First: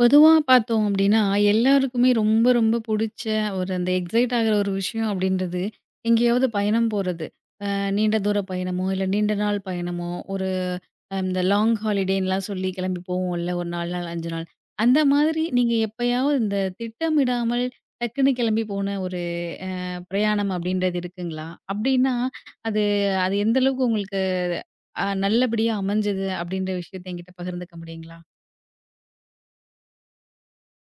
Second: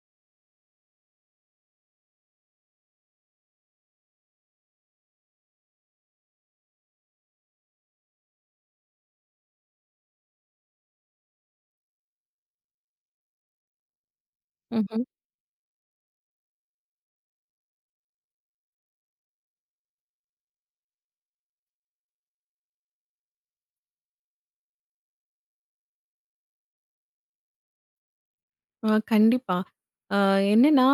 பொதுவா பார்த்தோம் அப்டின்னா, எல்லாருக்குமே ரொம்ப ரொம்ப புடிச்ச ஒரு அந்த எக்ஸைட் ஆகுற ஒரு விஷயம் அப்டின்றது, எங்கேயாவது பயணம் போறது. நீண்ட தூர பயணமோ, இல்ல நீண்ட நாள் பயணமோ, ஒரு இந்த லாங் ஹாலிடேன்லாம் சொல்லி கிளம்பி போவோம்ல. ஒரு 4 நாள், 5 நாள். அந்த ம்ஹ்ம். மாதிரி நீங்க எப்பயாவது இந்த திட்டமிடாமல் டக்குன்னு கிளம்பி போன ஒரு அ பிரயாணம் அப்டின்றது இருக்குங்களா? அப்டின்னா, அது அது எந்த அளவுக்கு உங்களுக்கு நல்லபடியா அமைஞ்சது அப்டின்ற விஷயத்த என்கிட்ட பகிர்ந்துக்க முடியுங்களா? கண்டிப்பா. ஆ என்னன்னா,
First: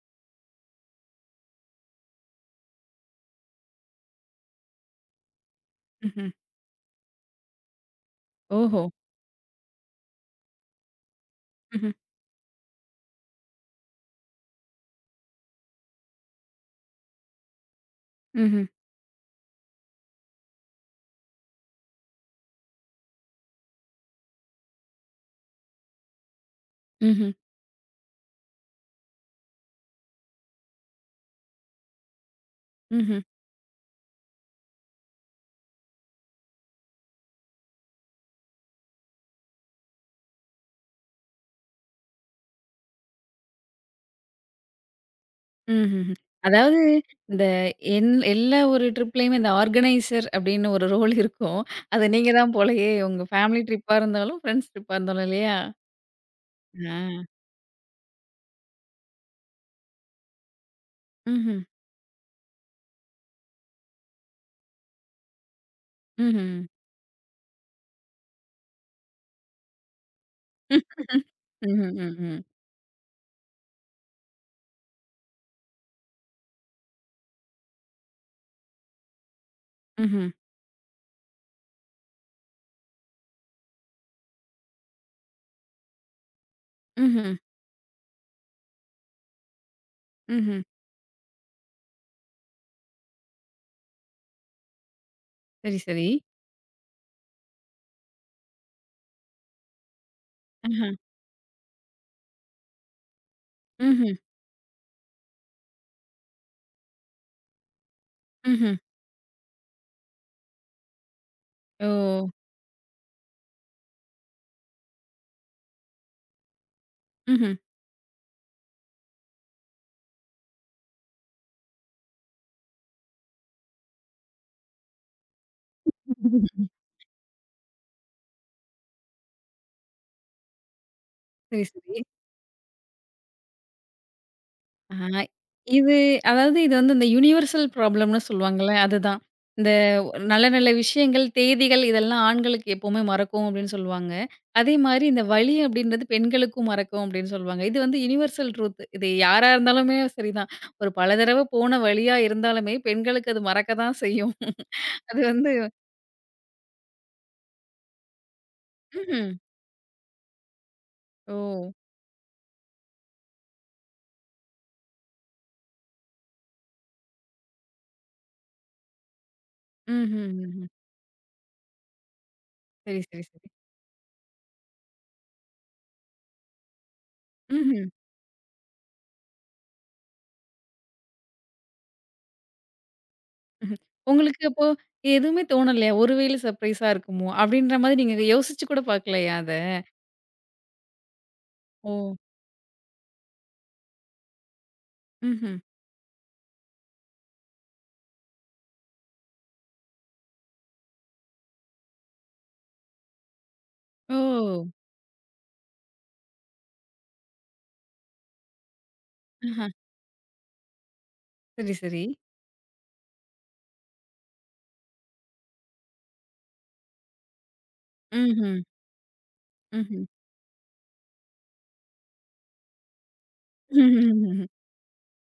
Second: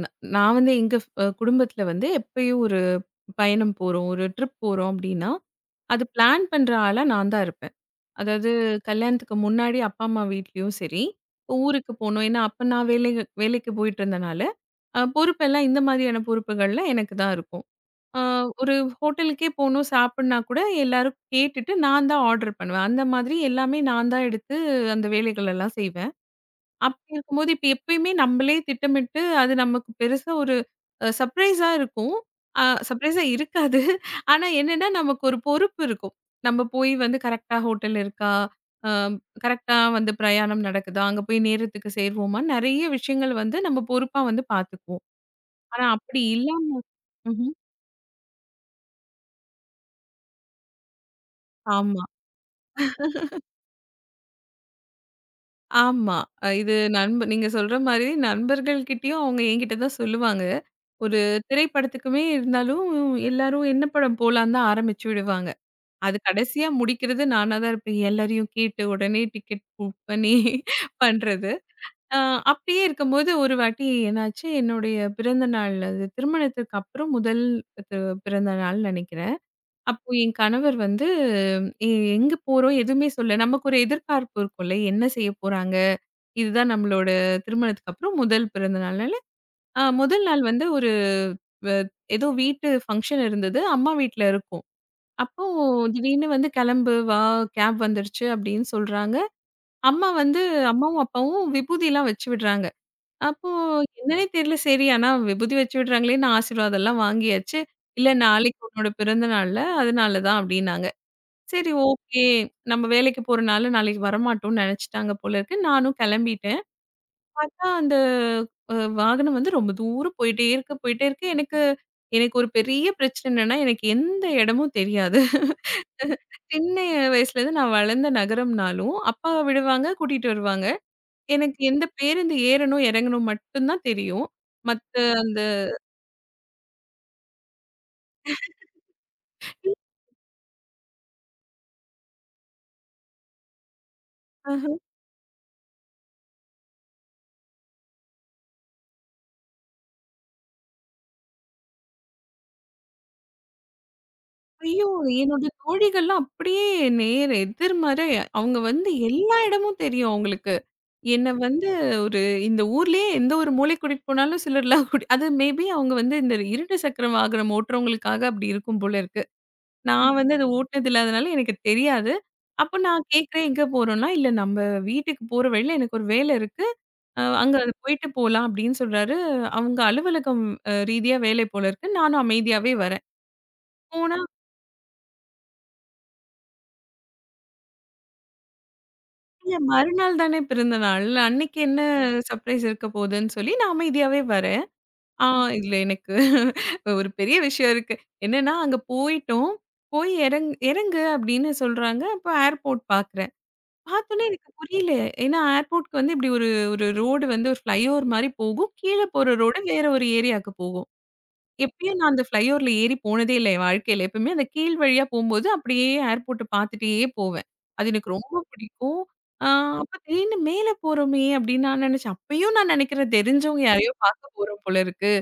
ந நான் வந்து எங்க ஃப் அ குடும்பத்துல வந்து எப்பயும் ஒரு பயணம் போறோம், ஒரு ட்ரிப் போறோம் அப்டின்னா, அது ம்ஹ்ம். பிளான் பண்ற ஆளா நான் தான் இருப்பேன். அதாவது ஓஹோ! கல்யாணத்துக்கு முன்னாடி அப்பா, அம்மா வீட்லயும் சரி, ஊருக்கு போணும். ஏன்னா, அப்ப நான் வேலைக்கு போயிட்டு இருந்தனால, பொறுப்பெல்லாம் இந்த மாதிரியான பொறுப்புகள்லாம் எனக்கு தான் இருக்கும். ஆ ம்ஹ்ம். ஒரு ஹோட்டலுக்கே போணும் சாப்பிட்னா கூட எல்லாரும் கேட்டுட்டு நான் தான் ஆர்டர் பண்ணுவேன். அந்த மாதிரி எல்லாமே நான் தான் எடுத்து அந்த வேலைகள் எல்லாம் செய்வேன். அப்படி ம்ஹ்ம். இருக்கும்போது, இப்ப எப்பயுமே நம்பளே திட்டமிட்டு, அது நமக்கு பெருசா ஒரு சர்ப்ரைஸா இருக்கும். அ ம்ஹ்ம். சர்ப்ரைஸா இருக்காது. ஆனா என்னன்னா, நமக்கு ஒரு பொறுப்பு இருக்கும். நம்ம போய் வந்து கரெக்ட்டா ஹோட்டல் இருக்கா? அ கரெக்ட்டா வந்து பிரயாணம் நடக்குதா? அங்க போய் நேரத்துக்கு சேர்வோமா? நெறைய விஷயங்கள் வந்து நம்ம பொறுப்பா வந்து பார்த்துக்குவோம். ஆனா ம்ஹ்ஹ்ம். அப்படி அதாவது இல்லாம. இந்த ம்ஹ்ம். என் எல்லா ஒரு ட்ரிப்லயுமே இந்த ஆர்கனைசர் அப்படின்னு ஒரு ரோல் இருக்கும். ஆமா, அது நீங்க தான் போலயே உங்க ஃபேமிலி ட்ரிப்பா இருந்தாலும், ஃப்ரெண்ட்ஸ் ட்ரிப்பா இருந்தாலும் இல்லையா? ஆமா. இது ஆ. நீங்க சொல்ற மாரி நண்பர்கள் கிட்டயும் அவங்க என்கிட்ட தான் சொல்லுவாங்க. ஒரு ம்ஹ்ம். திரைப்படத்துக்குமே இருந்தாலும், எல்லாரும் என்ன படம் போலான்னு தான் ஆரம்பிச்சு விடுவாங்க. அது ம்ஹ்ம். கடைசியா முடிக்கிறது நானா தான் இருப்பேன். எல்லாரையும் கேட்டு உடனே டிக்கெட் புக் பண்ணி ம். பண்றது. ம்ஹ்ம். அ ம்ஹ்ம். அப்படியே இருக்கும்போது ஒரு வாட்டி என்னாச்சு, என்னுடைய பிறந்த நாள் அது திருமணத்துக்கு அப்புறம் முதல் து பிறந்த நாள்னு நெனைக்கிறேன். அப்போ ம்ஹ்ம். என் கணவர் வந்து எ எங்க போறோம் எதுவுமே சொல்லல. நமக்கு ஒரு எதிர்பார்ப்பு இருக்கும்ல. என்ன செய்ய போறாங்க? இதுதான் நம்மளோட ம்ஹ்ம். திருமணத்துக்கு அப்புறம் முதல் பிறந்த நாள்னால முதல் நாள் ம்ஹ்ம். வந்து ஒரு வ ஏதோ வீட்டு ஃபங்ஷன் இருந்தது. அம்மா வீட்ல இருக்கோம். அப்போ சரி, சரி. திடீர்னு வந்து "கிளம்பு வா, கேப் வந்துருச்சு" அப்படின்னு சொல்றாங்க. அம்மா வந்து ஆஹ. அம்மாவும், அப்பாவும் விபூதிலாம் வச்சு விடுறாங்க. அப்போ ம்ஹ்ம். என்னன்னே தெரியல. சரி ஆனா விபூதி வச்சு விடுறாங்களேன்னு ஆசீர்வாதம்லாம் வாங்கியாச்சு. "இல்ல நாளைக்கு ம்ஹ்ம். உன்னோட பிறந்த நாள்ல, அதனால தான்" அப்படின்னாங்க. சரி ஓ! ஓகே. நம்ம வேலைக்கு போறனால நாளைக்கு வரமாட்டோம்னு நினைச்சுட்டாங்க போல இருக்கு. நானும் கிளம்பிட்டேன். ம்ஹ்ம். பார்த்தா அந்த வாகனம் வந்து ரொம்ப தூரம் போயிட்டே இருக்கு, போயிட்டே இருக்கு. எனக்கு எனக்கு ஒரு பெரிய பிரச்சனை என்னன்னா, எனக்கு எந்த இடமும் தெரியாது. சின்ன வயசுலேருந்து நான் வளர்ந்த நகரம்னாலும், அப்பா விடுவாங்க, கூட்டிட்டு வருவாங்க. எனக்கு சரி, எந்த சரி. பேருந்து ஏறணும், இறங்கணும் மட்டும் தான் தெரியும். மத்த ஆ, அந்த இது அதாவது இது வந்து இந்த யுனிவர்சல் ப்ராப்ளம்னு சொல்லுவாங்கல்ல, அதுதான். இந்த நல்ல நல்ல விஷயங்கள், தேதிகள் இதெல்லாம் ஆண்களுக்கு எப்பவுமே மறக்கும் அப்படின்னு சொல்லுவாங்க. அதே மாரி இந்த வலி அப்படின்றது பெண்களுக்கும் மறக்கும் அப்படின்னு சொல்லுவாங்க. இது வந்து யுனிவர்சல் ட்ரூத். இது யாரா இருந்தாலுமே சரிதான். ஒரு பல தடவ போன வலியா இருந்தாலுமே பெண்களுக்கு அது மறக்க தான் செய்யும். ஐயோ! அது என்னோட வந்து தோழிகள்லாம் அப்படியே நேர் எதிர்மறை. அவங்க வந்து ம்ஹ்ம். எல்லா இடமும் தெரியும் அவங்களுக்கு. என்ன வந்து ஓ! ஒரு இந்த ஊர்லயே எந்த ஒரு மூலைக்கு கூட்டிட்டு போனாலும் சிலர்லாம் கூட்டி அது மேபி அவங்க வந்து இந்த இரண்டு சக்கர வாகனம் ஓட்டுறவங்களுக்காக அப்படி இருக்கும் போல இருக்கு. நான் ம்ஹ்ம், வந்து அத ம்ஹ்ம். ஓட்டுனது இல்லாதனால எனக்கு தெரியாது. அப்ப சரி, நான் சரி, கேட்கிறேன் சரி. எங்க போறோம்னா, "இல்ல நம்ம வீட்டுக்கு போற வழியில எனக்கு ஒரு வேலை இருக்கு. அங்க அது ம்ஹ்ம். போயிட்டு போலாம்" அப்படின்னு சொல்றாரு. அவங்க அலுவலகம் ரீதியா வேலை போல இருக்கு. நானும் அமைதியாவே வரேன். ம்ஹ்ம். போனா உங்களுக்கு அப்போ எதுவுமே தோணலையா? ஒரு வேள சர்ப்ரைஸா இருக்குமோ! அப்பிடின்ற மாதிரி நீங்க யோசிச்சு கூட பார்க்கலையா அத? இல்ல மறுநாள் தானே பிறந்த நாள். அன்னைக்கு என்ன ஓ! சர்ப்ரைஸ் இருக்க போகுதுன்னு சொல்லி நான் அமைதியாவே வரேன். ஆ ம்ஹ்ம். இல்ல எனக்கு ஒரு பெரிய விஷயம் இருக்கு. என்னன்னா அங்க போயிட்டோம். போய் இறங்கு அப்படின்னு சொல்றாங்க. அப்போ ஏர்போர்ட் பார்க்குறேன். ஓ! பார்த்தோனே எனக்கு புரியல. ஏன்னா ஏர்போர்ட்க்கு வந்து இப்படி ஒரு ஒரு ரோடு வந்து ஒரு ஃப்ளைஓவர் மாரி போகும். கீழ போற ரோடு ஆஹா! வேற ஒரு ஏரியாவுக்கு போகும். சரி, எப்பயும் சரி. நான் அந்த ஃப்ளைஓவர்ல ஏறி போனதே இல்ல என் வாழ்க்கையில. எப்பவுமே அந்த கீழ் வழியா போம்போது அப்படியே ஏர்போர்ட்ட பார்த்துட்டே போவேன். அது எனக்கு ரொம்ப ம்ஹ்ம். பிடிக்கும். ஆ அப்ப ம்ஹ்ம். திடீர்னு மேல போறோமே அப்படின்னு நான் நினைச்சேன். அப்பயும் நான் நினைக்கிறேன் தெரிஞ்சவங்க யாரையோ பார்க்க போறோம் போல இருக்கு.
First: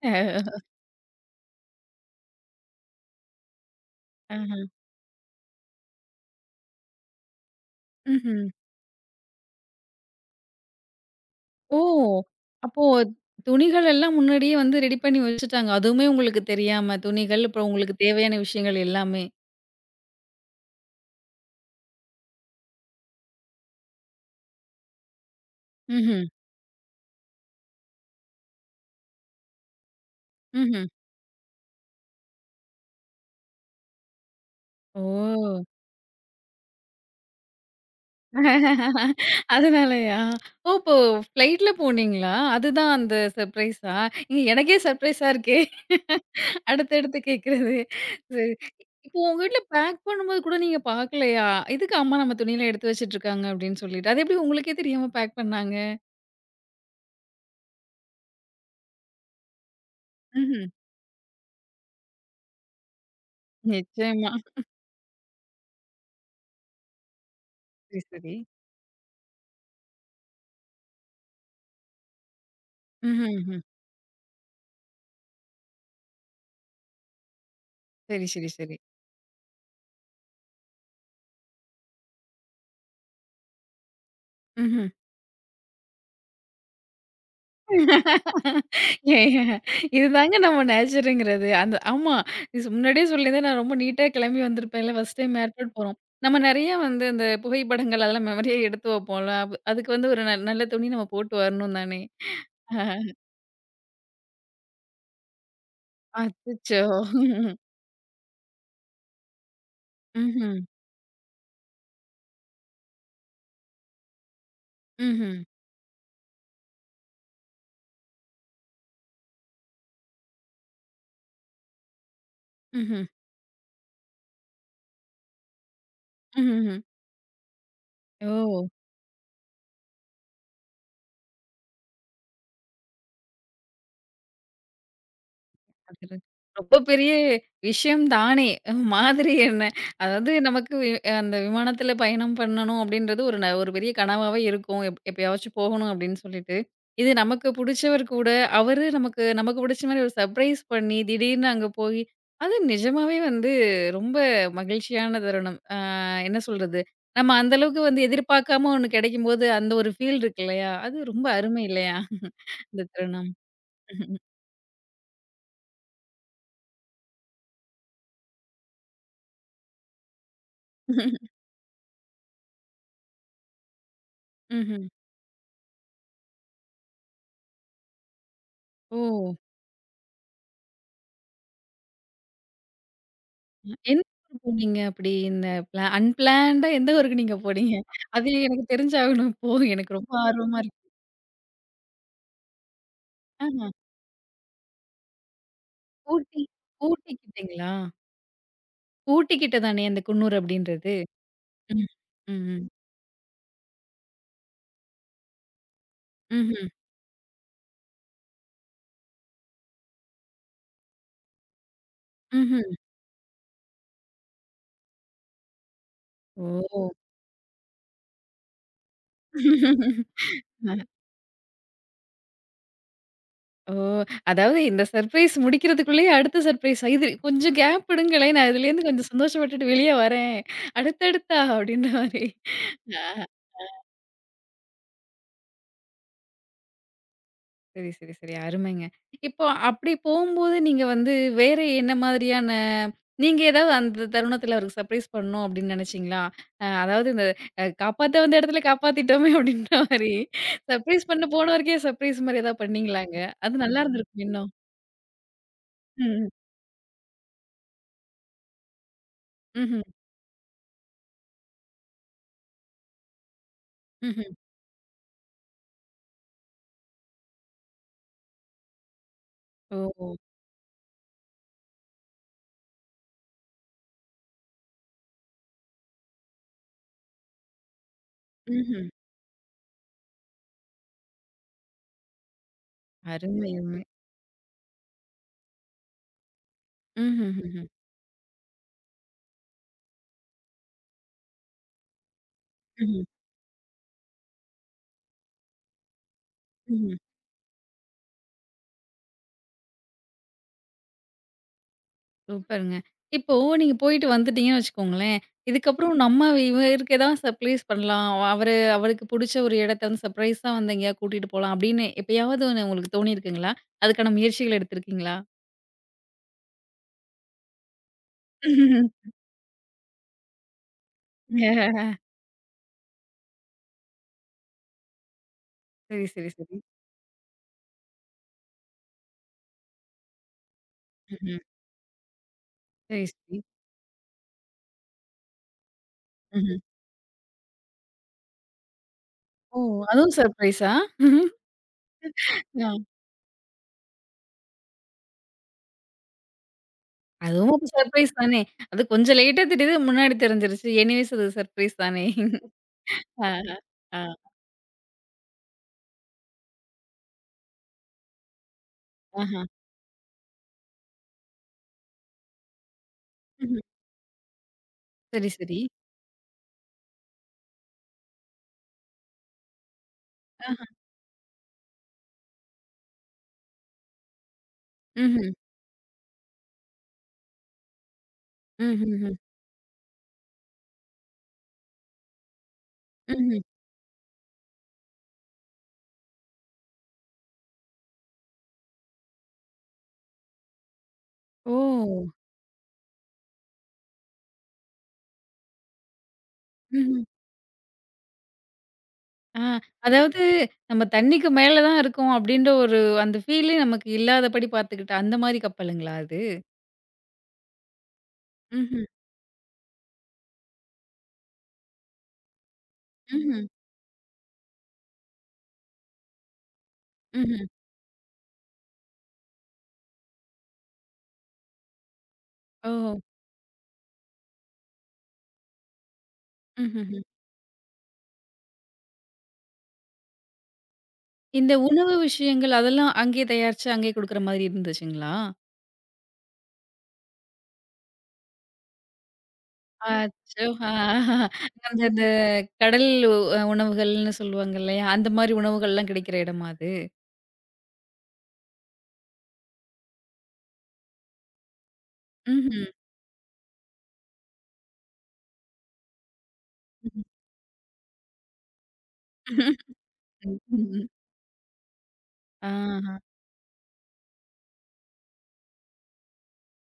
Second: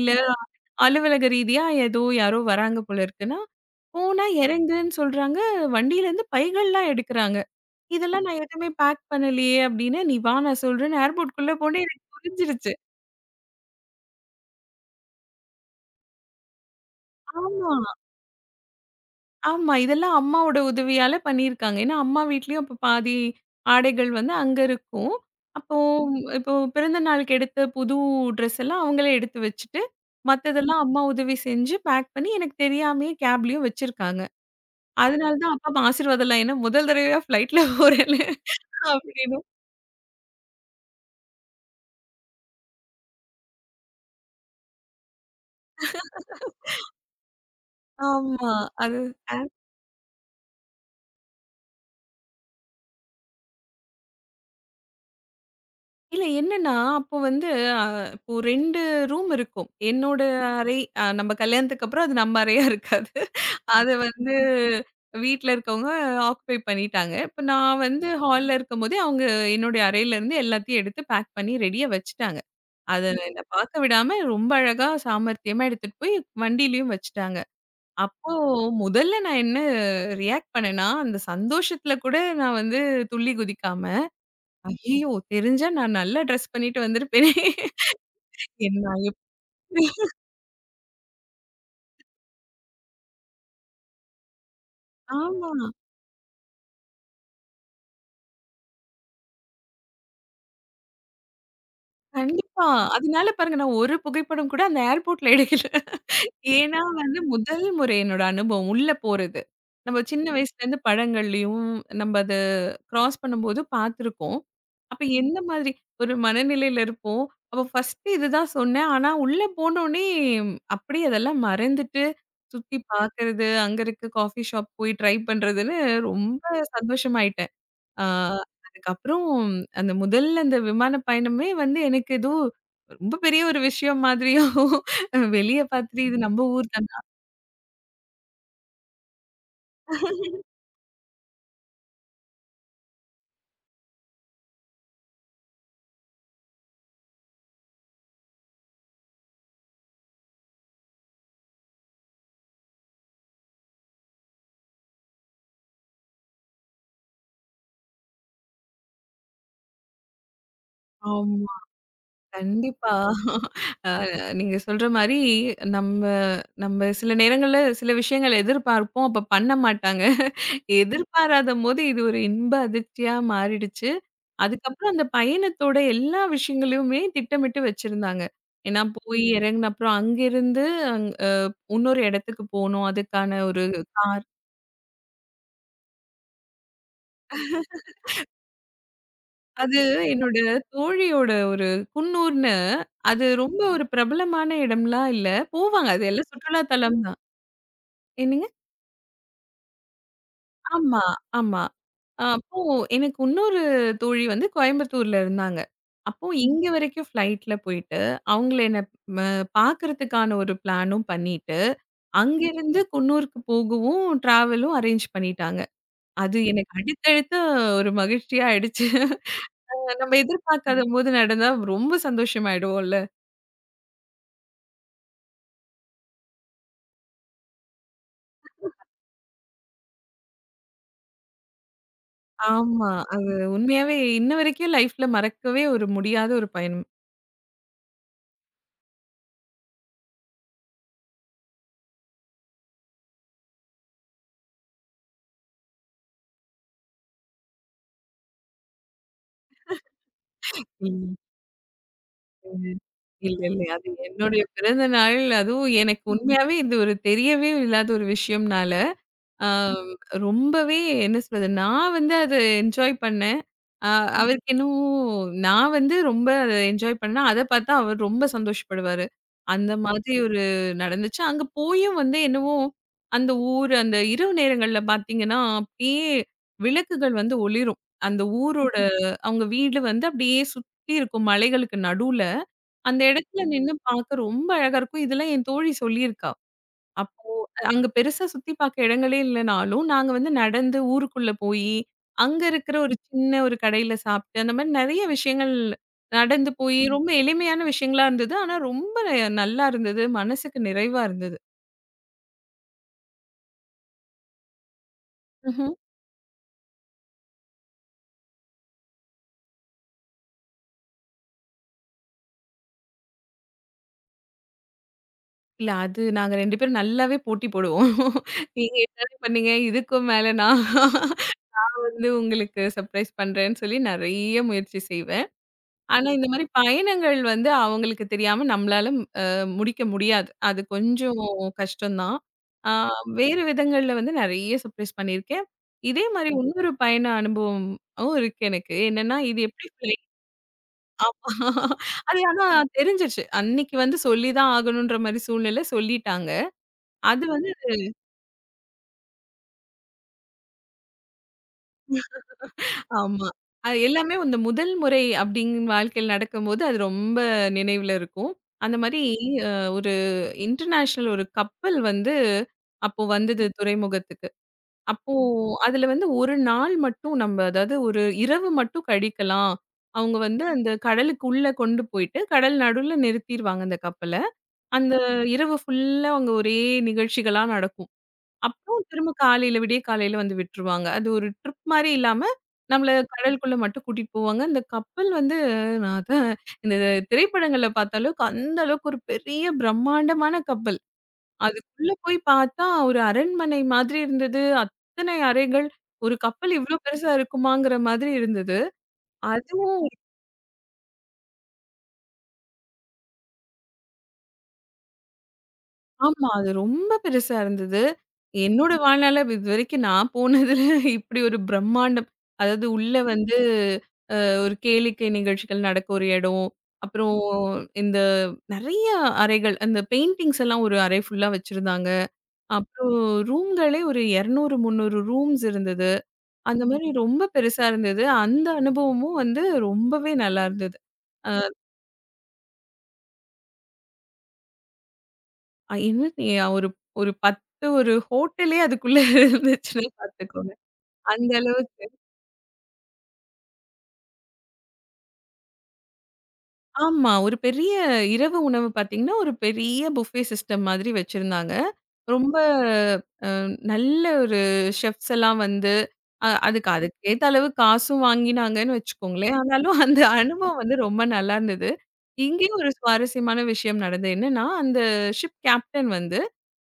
இல்ல அ அலுவலக ரீதியா ஏதோ யாரோ வராங்க போல இருக்குன்னா, போனா ஆஹா! இறங்குன்னு சொல்றாங்க. வண்டியிலேருந்து பைகள்லாம் எடுக்குறாங்க. இதெல்லாம் நான் ம்ஹ்ம். எதுவுமே பேக் பண்ணலையே அப்படின்னு, "நீ வா நான் சொல்றேன்னு" ஏர்போர்ட்குள்ள ஓ! போனே எனக்கு புரிஞ்சிருச்சு. அப்போ துணிகள் எல்லாம் முன்னாடியே வந்து ரெடி பண்ணி வச்சுட்டாங்க. அதுவுமே உங்களுக்கு தெரியாம, துணிகள் அப்புறம் ஆமா, உங்களுக்கு தேவையான விஷயங்கள் எல்லாமே. ஆமா. இதெல்லாம் அம்மாவோட உதவியால பண்ணியிருக்காங்க. ஏன்னா அம்மா வீட்லயும் அப்ப பாதி ஆடைகள் வந்து அங்க இருக்கும். அப்போ ம்ஹ்ம். இப்போ பிறந்த நாளுக்கு எடுத்த புது ட்ரெஸ் எல்லாம் அவங்களே எடுத்து வச்சுட்டு, மத்ததெல்லாம் ம்ஹ்ம். அம்மா உதவி செஞ்சு பேக் பண்ணி எனக்கு தெரியாமயே கேப்லயும் வச்சிருக்காங்க. அதனால தான் ஓ! அப்பாப்பா ஆசீர்வாதம்லாம். ஏன்னா முதல் தடவையா ஃப்ளைட்ல போறேன்ல அப்படின்னு. அதனாலயா? ஓ! இப்போ ஃப்ளைட்ல போனீங்களா? அதுதான் அந்த சர்ப்ரைஸா? ஏங்க எனக்கே சர்ப்ரைஸா இருக்கே! அடுத்து அடுத்து கேட்கிறது. ஆமா. சரி. அது இப்போ உங்க அ வீட்ல பேக் பண்ணும்போது கூட நீங்க பார்க்கலையா? "எதுக்கு அம்மா நம்ம துணியில எடுத்து வச்சுட்டுருக்காங்க" அப்படின்னு சொல்லிட்டு. அது எப்படி உங்களுக்கே தெரியாம பேக் பண்ணாங்க? இல்ல என்னன்னா, அப்போ வந்து அ இப்போ 2 ரூம் இருக்கும். என்னோட ம்ஹ்ம். அறை நம்ம கல்யாணத்துக்கு அப்புறம் அது நம்ம அறையா இருக்காது. அது நிச்சயமா. வந்து வீட்ல இருக்கவங்க ஆக்குபை பண்ணிட்டாங்க. இப்ப நான் சரி, வந்து சரி. ஹால்ல இருக்கும்போதே, அவங்க என்னுடைய அறையிலருந்து எல்லாத்தையும் எடுத்து பேக் பண்ணி ரெடியா வச்சுட்டாங்க. அத ம்ஹ்ம், என்ன ம். பார்க்க விடாம ரொம்ப அழகா சாமர்த்தியமா எடுத்துட்டு போய் வண்டியிலயும் வச்சுட்டாங்க. சரி, அப்போ சரி, சரி. முதல்ல நான் என்ன ரியாக்ட் பண்ணேன்னா, அந்த சந்தோஷத்துல கூட நான் வந்து துள்ளி குதிக்காம, ம்ஹ்ம். ஐயய்யோ! தெரிஞ்சா நான் நல்லா ட்ரெஸ் பண்ணிட்டு வந்திருப்பேனே! நான் ஏங்க, எப்படி. இதுதாங்க நம்ம நேச்சருங்கிறது. அந்த ஆமா. இது முன்னாடியே சொல்லியிருந்தா நான் ரொம்ப நீட்டா கிளம்பி வந்திருப்பேன்ல. ஃபர்ஸ்ட் டைம் ஆமா. ஏர்போர்ட் போறோம். நம்ம நெறைய வந்து இந்த புகைப்படங்கள் அதெல்லாம் மெமரியா எடுத்து வைப்போம்ல. அது அதுக்கு வந்து ஒரு நல்ல துணி நம்ம போட்டு வரணும் தானே! கண்டிப்பா. அதனால பாருங்க நான் ஒரு புகைப்படம் கூட அந்த ஏர்போர்ட்ல எடுக்கல. அச்சச்சோ! ஏன்னா வந்து ம்ஹ்ம். முதல் முறை என்னோட அனுபவம் உள்ள போறது. நம்ம சின்ன ம்ஹ்ம். வயசுலேருந்து படங்கள்லயும் நம்ம அத கிராஸ் பண்ணும்போது பார்த்துருக்கோம். அப்ப ம்ஹ்ம். எந்த மாதிரி ஒரு மனநிலையில இருப்போம். அப்ப ஃபர்ஸ்ட்டு இதுதான் சொன்னேன். ஆனா உள்ள போனோனே அப்படியே அதெல்லாம் மறந்துட்டு சுத்தி ம்ஹ்ம். பார்க்கறது, அங்க இருக்க காஃபி ஷாப் போய் ட்ரை பண்றதுன்னு ரொம்ப ம்ஹ்ம். சந்தோஷமாயிட்டேன். ஆ ஓ! அதுக்கப்புறம் அந்த முதல்ல அந்த விமான பயணமே வந்து எனக்கு ஏதோ ரொம்ப பெரிய ஒரு விஷயம் மாதிரியோ, வெளிய பார்த்துட்டு அது இது நம்ம ஊர் ரொம்ப தானா. பெரிய விஷயம் தானே! மாதிரி என்ன? அதாவது நமக்கு அந்த விமானத்தில பயணம் பண்ணணும் அப்படின்றது ஒரு ஒரு பெரிய கனவாவே இருக்கும். எப்பயாச்சும் போகணும் அப்படின்னு சொல்லிட்டு. இது நமக்கு புடிச்சவர் கூட, அவரு நமக்கு நமக்கு புடிச்ச மாரி ஒரு சர்ப்ரைஸ் பண்ணி, திடீர்னு அங்க போயி, அது நிஜமாவே வந்து ரொம்ப மகிழ்ச்சியான தருணம். ஆ என்ன சொல்றது? நம்ம அந்த அளவுக்கு வந்து எதிர்பார்க்காம ஒண்ணு கிடைக்கும்போது, அந்த ஒரு ஃபீல் இருக்கு இல்லையா? அது ரொம்ப ஆமா. அருமை இல்லையா? இந்த கண்டிப்பா. தருணம். அ ம்ஹ்ம். நீங்க சொல்ற மாரி நம்ம நம்ம சில நேரங்கள்ல சில விஷயங்கள எதிர்பார்ப்போம். அப்ப பண்ண மாட்டாங்க. எதிர்பாராதபோது இது ஒரு இன்ப அதிர்ச்சியா மாறிடுச்சு. ம்ஹ்ம். அதுக்கப்புறம் அந்த பயணத்தோட எல்லா விஷயங்களையுமே திட்டமிட்டு வச்சிருந்தாங்க. ஏன்னா ஓ! போய் இறங்குன அப்புறம் அங்கிருந்து அங் அ இன்னொரு இடத்துக்கு போணும். அதுக்கான ஒரு எந்த கார், ஊர் போனீங்க அப்படி? இந்த அன்பிளான்டா எந்த ஊருக்கு நீங்க போனீங்க? அது எனக்கு தெரிஞ்சாகணும் இப்போ. அது எனக்கு ரொம்ப என்னோட ஆர்வமா இருக்கு. தோழியோட ஒரு குன்னூர்ன்னு, அது ரொம்ப ஆஹா. ஒரு பிரபலமான இடம்லாம் இல்ல. போவாங்க. அது எல்லாம் ஊட்டி சுற்றுலா தலம் ஊட்டி கிட்டங்களா? தான். ஊட்டி கிட்ட தானே அந்த குன்னூர் அப்படின்றது? ஆமா, ஆமா. ம். அப்போ ம்ஹ்ம். எனக்கு இன்னொரு தோழி வந்து கோயம்புத்தூர்ல இருந்தாங்க. அப்போ இங்க ம்ஹ்ம். வரைக்கும் ஃப்ளைட்ல போயிட்டு, அவங்கள என்ன ம பார்க்கறதுக்கான ஒரு பிளானும் பண்ணிட்டு, ம்ஹ்ம். அங்கேருந்து குன்னூருக்கு போகவும் ட்ராவலும் அரேஞ்ச் பண்ணிட்டாங்க. அது எனக்கு ஓ! அடுத்தடுத்து ஒரு மகிழ்ச்சியா ஆயிடுச்சு. நம்ம அஹ், எதிர்பார்க்காதபோது நடந்தா ரொம்ப சந்தோஷமாயிடுவோம்ல. ஓ! அதாவது இந்த சர்ப்ரைஸ் முடிக்கிறதுக்குள்ளயே அடுத்த சர்ப்ரைஸ். இது கொஞ்சம் கேப் விடுங்களேன். நான் இதுலேருந்து கொஞ்சம் சந்தோஷப்பட்டுட்டு வெளியே வரேன். அடுத்தடுத்தா அப்படின்ற மாரி. ஆமா. அது உண்மையாவே இன்ன வரைக்கும் லைஃப்ல மறக்கவே ஒரு முடியாத ஒரு பயணம். சரி, சரி, சரி. அருமைங்க. இப்போ அப்படி போம்போது நீங்க வந்து வேற என்ன மாதிரியான நீங்க ஏதாவது அந்த தருணத்துல அவருக்கு சர்ப்ரைஸ் பண்ணணும் அப்படின்னு நினைச்சீங்களா? அதாவது இந்த காப்பாத்த வந்த இடத்துல காப்பாத்திட்டோமே அப்படின்ற மாரி, சர்ப்ரைஸ் பண்ண போனவருக்கே சர்ப்ரைஸ் மாரி ஏதாவது ம். பண்ணீங்களாங்க? இல்ல, அது இல்ல. நல்லா அது இருந்திருக்கும் என்னுடைய இன்னும். பிறந்த நாள். அதுவும் எனக்கு ம். ம், ம். உண்மையாவே இது ஒரு தெரியவே இல்லாத ஒரு விஷயம்னால, ஆ ம்ஹ்ம், ரொம்பவே என்ன சொல்றது, நான் வந்து அத என்ஜாய் பண்ணேன். ம். ம்ஹ்ம். அவருக்கு என்னவோ நான் வந்து ரொம்ப அத என்ஜாய் பண்ணேன். அத பார்த்தா அவர் ரொம்ப சந்தோஷப்படுவாரு. அந்த ஓ! மாதிரி ஓகே. ஒரு நடந்துச்சு. அங்க போயும் வந்து என்னவோ, அந்த ஊர் அந்த இரவு நேரங்கள்ல பார்த்தீங்கன்னா, அப்படியே விளக்குகள் வந்து ஒளிரும். அந்த ஊரோட ம்ஹ்ம். ம். அவங்க வீடு வந்து அப்படியே சுத்தி இருக்கும் மலைகளுக்கு நடுவுல. அந்த இடத்துல அருமை, நின்னு அருமை. பார்க்க ரொம்ப அழகா இருக்கும். இதெல்லாம் என் தோழி சொல்லியிருக்கா. அப்போ ம்ஹ்ம், ம்ஹ்ம், அங்க பெருசா சுத்தி பார்க்க இடங்களே இல்லனாலும், நாங்க வந்து நடந்து ஊருக்குள்ள போயி, அங்க இருக்கிற ஒரு ம்ஹ்ம், சின்ன ஒரு கடையில சாப்பிட்டு, அந்த மாரி நெறைய விஷயங்கள் நடந்து போயி, ம்ஹ்ம். ரொம்ப எளிமையான விஷயங்களா இருந்தது. ஆனா ரொம்ப நல்லா இருந்தது. மனசுக்கு நிறைவா இருந்தது. சூப்பருங்க. இப்போ நீங்க போயிட்டு வந்துட்டீங்கன்னு வச்சுக்கோங்களேன். ம்ஹ்ம். இதுக்கப்புறம் நம்ம இவருக்கு ஏதாவது சர்ப்ரைஸ் பண்ணலாம். அவரு அவருக்கு புடிச்ச ஒரு இடத்த வந்து சர்ப்ரைஸா வந்து எங்கேயாவது கூட்டிட்டு போலாம் அப்படின்னு எப்பயாவது ஒண்ணு உங்களுக்கு தோணியிருக்குங்களா? அதுக்கான முயற்சிகள் எடுத்திருக்கீங்களா? இல்ல அது நாங்க 2 பேரும் நல்லாவே போட்டி போடுவோம். நீங்க என்னது பண்ணீங்க? இதுக்கும் மேல நான் ம்ஹும். வந்து உங்களுக்கு சர்ப்ரைஸ் பண்றேன்னு சொல்லி நெறைய முயற்சி செய்வேன். சரி, ஆனா, இந்த சரி, மாரி சரி. பயணங்கள் வந்து அவங்களுக்கு தெரியாம நம்மளால அ முடிக்க முடியாது. அது கொஞ்சம் ம்ஹ்ம். கஷ்டம் தான். ஆ சரி, சரி. வேறு விதங்கள்ல வந்து நெறைய சர்ப்ரைஸ் பண்ணியிருக்கேன். இதே மாரி ம்ஹ்ம். இன்னொரு பயண அனுபவமும் இருக்கு எனக்கு. என்னன்னா, இது ஓ! எப்படி ஃப்ளைட் அதுவும் சர்ப்ரைஸா? ஆமா. அது ஆனா ஆ. தெரிஞ்சிருச்சு. அன்னைக்கு வந்து சொல்லி தான் ஆகணுன்ற மாரி சூழ்நிலை சொல்லிட்டாங்க. அது வந்து அதுவும் ஒரு சர்ப்ரைஸ் தானே. அது கொஞ்சம் லேட்டா தெரியுது. முன்னாடி தெரிஞ்சிருச்சு. எனிவேஸ் அது சர்ப்ரைஸ் தானே. ஆமா. ஆஹா. அது ஆ. எல்லாமே இந்த முதல் முறை அப்டின்னு வாழ்க்கையில நடக்கும்போது, அது ரொம்ப நினைவுல இருக்கும். அந்த மாரி ஆஹா. அ ஒரு இன்டர்நேஷனல் ஒரு கப்பல் வந்து அப்போ வந்தது ம்ஹ்ம். துறைமுகத்துக்கு. அப்போ சரி, சரி. அதுல வந்து 1 நாள் மட்டும் நம்ம, அதாவது ஒரு இரவு மட்டும் கழிக்கலாம். அவங்க வந்து ஆஹா. அந்த கடலுக்குள்ள கொண்டு போயிட்டு, கடல் நடுவுல நிறுத்திருவாங்க அந்த கப்பல. அந்த ம்ஹ்ம். இரவு ஃபுல்லா அங்க ஒரே நிகழ்ச்சிகளா நடக்கும். அப்புறம் திரும்ப ம்ஹ்ம். காலையில விடிய காலையில வந்து விட்டுருவாங்க. அது ஒரு ட்ரிப் மாரி இல்லாம, நம்மள ம்ஹ்ம். கடலுக்குள்ள மட்டும் கூட்டிட்டு போவாங்க. இந்த கப்பல் வந்து நான் அதான் இந்த திரைப்படங்கள்ல பார்த்த அளவுக்கு, அந்த அளவுக்கு ஒரு பெரிய பிரம்மாண்டமான கப்பல். ஓ! அதுக்குள்ள போய் பார்த்தா ஒரு அரண்மனை மாதிரி இருந்தது. அத்தனை அறைகள். ஒரு கப்பல் இவ்ளோ ம்ஹ்ம். பெருசா இருக்குமாங்கிற மாதிரி இருந்தது. ஆ, அதுவும் அதாவது நம்ம தண்ணிக்கு மேல தான் இருக்கோம் அப்படின்ற ஒரு அந்த ஃபீலே நமக்கு இல்லாதபடி பார்த்துக்கிட்ட அந்த மாரி கப்பலுங்களா அது? ஆமா. அது ரொம்ப பெருசா இருந்தது. என்னோட ம்ஹ்ம். வாழ்நாள்ல இதுவரைக்கும் நான் போனதுல இப்படி ஒரு பிரம்மாண்டம். அதாவது உள்ள வந்து ம்ஹ்ம். ஒரு கேளிக்கை நிகழ்ச்சிகள் நடக்க ஒரு இடம். அப்புறம் ம்ஹ்ம். இந்த நெறைய அறைகள், அந்த பெயிண்டிங்ஸ் எல்லாம் ஒரு அறை ஃபுல்லா வச்சிருந்தாங்க. ஓஹோ! அப்புறம் ரூம்களே ஒரு 200, 300 ரூம்ஸ் இருந்தது. அந்த மாரி ம்ஹ்ஹ்ம். ரொம்ப பெருசா இருந்தது. அந்த அனுபவமும் வந்து ரொம்பவே நல்லா இருந்தது. இந்த உணவு விஷயங்கள் அதெல்லாம் அங்கேயே தயாரிச்சு அங்கேயே குடுக்குற மாதிரி இருந்துச்சுங்களா? என்ன நீ ஒரு ஒரு 10 ஒரு ஹோட்டலே அதுக்குள்ள இருந்துச்சுன்னு அச்சோ! பார்த்துக்கோங்க. ஆ, அந்த அந்த அளவுக்கு. அந்த கடல் உணவுகள்னு சொல்லுவாங்க இல்லையா? அந்த மாரி உணவுகள்லாம் கிடைக்கிற இடமா அது? ஆமா. ஒரு பெரிய இரவு உணவு பார்த்தீங்கன்னா, ஒரு பெரிய புஃபே சிஸ்டம் மாதிரி வச்சிருந்தாங்க. ரொம்ப ம்ஹ்ம். நல்ல ஒரு ஷெஃப்ஸ் எல்லாம் வந்து, அதுக்கு ம்ஹ்ம். அதுக்கேத்த அளவு காசும் வாங்கினாங்கன்னு வச்சுக்கோங்களேன். ஆனாலும் அந்த ம். அனுபவம் வந்து ம். ரொம்ப நல்லா இருந்தது. இங்கேயும் ஒரு ஆஹா. சுவாரஸ்யமான விஷயம் நடந்தது. என்னன்னா, அந்த ஷிப் கேப்டன் வந்து,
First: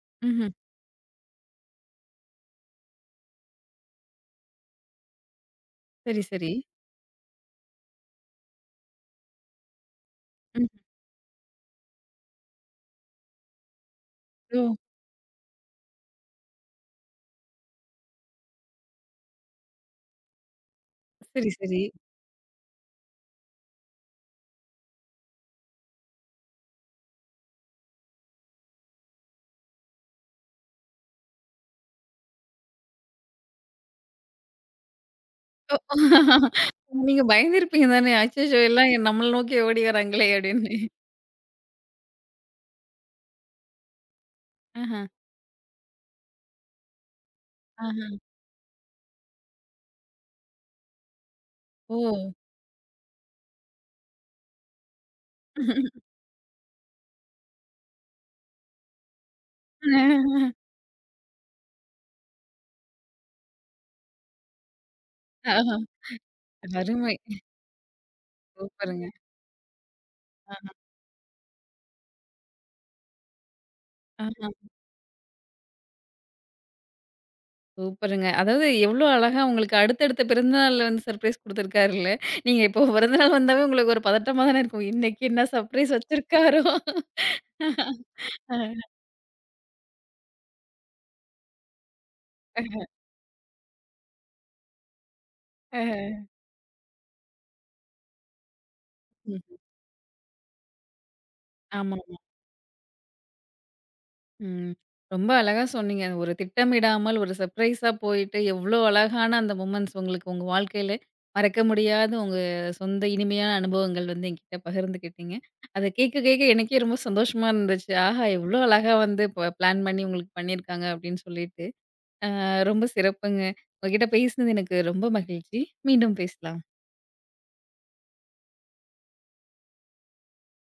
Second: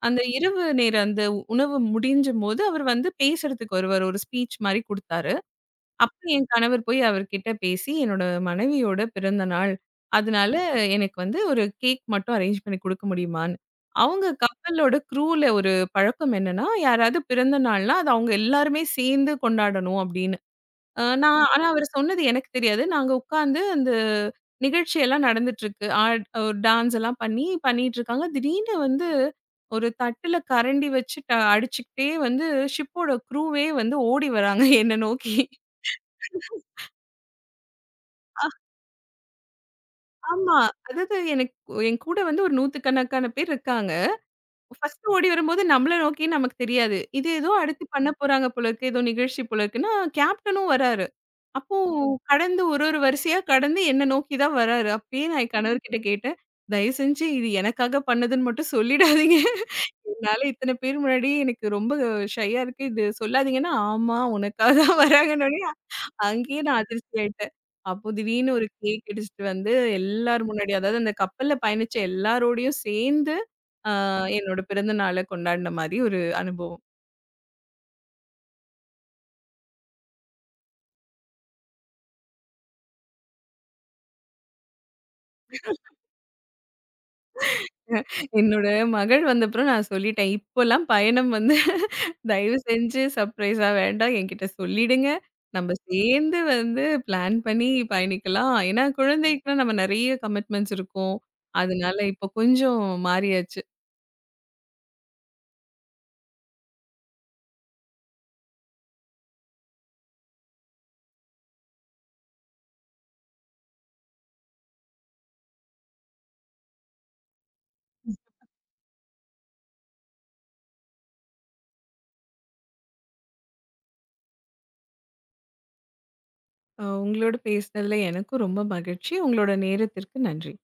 அந்த ம்ஹ்ம். இரவு நேர அந்த உணவு முடிஞ்சும்போது, அவர் வந்து பேசுறதுக்கு வருவாரு. ஒரு ஸ்பீச் மாரி குடுத்தாரு. அப்ப சரி, என் சரி. கணவர் போய் அவர்கிட்ட பேசி, என்னோட மனைவியோட பிறந்த நாள். அதனால ம். எனக்கு வந்து ஒரு கேக் மட்டும் அரேஞ்ச் பண்ணி குடுக்க முடியுமான்னு. அவங்க ஓ! கப்பலோட க்ரூல ஒரு பழக்கம் என்னன்னா, யாராவது பிறந்த நாள்னா, அது அவங்க எல்லாருமே சேர்ந்து கொண்டாடணும் அப்படின்னு. நான் சரி, ஆனா சரி. அவரு சொன்னது எனக்கு தெரியாது. நாங்க உட்கார்ந்து அந்த நிகழ்ச்சியெல்லாம் நடந்துட்டுருக்கு. ஆட் ஒரு டான்ஸ் எல்லாம் பண்ணி பண்ணிட்டுருக்காங்க. திடீர்னு வந்து ஒரு தட்டுல கரண்டி வச்சு ட அடிச்சுக்கிட்டே வந்து ஷிப்போட க்ரூவே வந்து ஓடி வராங்க என்ன நோக்கி. ஓ! நீங்க பயந்திருப்பீங்க தானே! அச்சச்சோ! எல்லாம் நம்மள நோக்கி ஓடி வராங்களே! ஆமா. அப்படின்னு. அதாவது எனக்கு என் கூட வந்து ஒரு நூத்துக்கணக்கான பேர் இருக்காங்க. ஆஹா, ஃபர்ஸ்ட் ஓடி வரும்போது நம்மள நோக்கி நமக்கு தெரியாது. இது ஏதோ அடுத்து ஆஹா. பண்ண போறாங்க போல இருக்கு. ஏதோ நிகழ்ச்சி போல இருக்குன்னா, கேப்டனும் வராரு. அப்போ ஓ! கடந்து ஒரு ஒரு வரிசையா கடந்து என்ன நோக்கி தான் வராரு. அப்பயே நான் என் கணவர்கிட்ட கேட்டேன். "தயவு செஞ்சு இது எனக்காக பண்ணதுன்னு மட்டும் சொல்லிடாதீங்க. என்னால இத்தன பேர் முன்னாடி எனக்கு ரொம்ப ஷையா இருக்கு. இது சொல்லாதீங்கன்னா." ஆமா உனக்காக தான் வராங்கன்னோனே ஆஹா. அங்கேயே நான் அதிர்ச்சி அருமை. ஆயிட்டேன். அப்போ திடீர்னு ஒரு சூப்பருங்க. கேக் இடிச்சுட்டு வந்து எல்லார் ஆஹா, முன்னாடி, அதாவது அந்த கப்பல்ல பயணிச்ச எல்லாரோடையும் சேர்ந்து, ஆ ஆஹா. என்னோட பிறந்த நாள கொண்டாடின மாரி ஒரு அனுபவம். சூப்பருங்க. அதாவது எவ்ளோ அழகா உங்களுக்கு அடுத்தடுத்த பிறந்தநாள்ல வந்து சர்ப்ரைஸ் குடுத்துருக்காருல்ல. நீங்க இப்போ பிறந்தநாள் வந்தாவே உங்களுக்கு ஒரு பதட்டமா தானே இருக்கும். இன்னைக்கு என்ன சர்ப்ரைஸ் வச்சிருக்காரோ? அ, என்னோட மகள் வந்தப்புறம் நான் சொல்லிட்டேன். இப்போலாம் பயணம் வந்து தயவு செஞ்சு சர்ப்ரைஸா வேண்டாம். என்கிட்ட சொல்லிடுங்க. நம்ம அஹ. சேர்ந்து வந்து பிளான் பண்ணி பயணிக்கலாம். ஏன்னா ம். குழந்தைக்குலாம் நம்ம நெறைய கமிட்மெண்ட்ஸ் இருக்கும். ஆமா. அதனால இப்போ கொஞ்சம் மாறியாச்சு. ம். ரொம்ப அழகா சொன்னீங்க. ஒரு திட்டமிடாமல் ஒரு சர்ப்ரைஸா போயிட்டு, எவ்ளோ அழகான அந்த மொமெண்ட்ஸ் உங்களுக்கு உங்க வாழ்க்கையில மறக்க முடியாத உங்க சொந்த இனிமையான அனுபவங்கள் வந்து என்கிட்ட பகிர்ந்துக்கிட்டீங்க. அத கேட்க கேட்க எனக்கே ரொம்ப சந்தோஷமா இருந்துச்சு. ஆஹா! எவ்ளோ அழகா வந்து பிளான் பண்ணி உங்களுக்கு பண்ணியிருக்காங்க அப்படின்னு சொல்லிட்டு. ரொம்ப சிறப்புங்க. உங்ககிட்ட பேசினது எனக்கு ரொம்ப மகிழ்ச்சி. மீண்டும் பேசலாம். உங்களோட பேசினதுல எனக்கும் ரொம்ப மகிழ்ச்சி. உங்களோட நேரத்திற்கு நன்றி.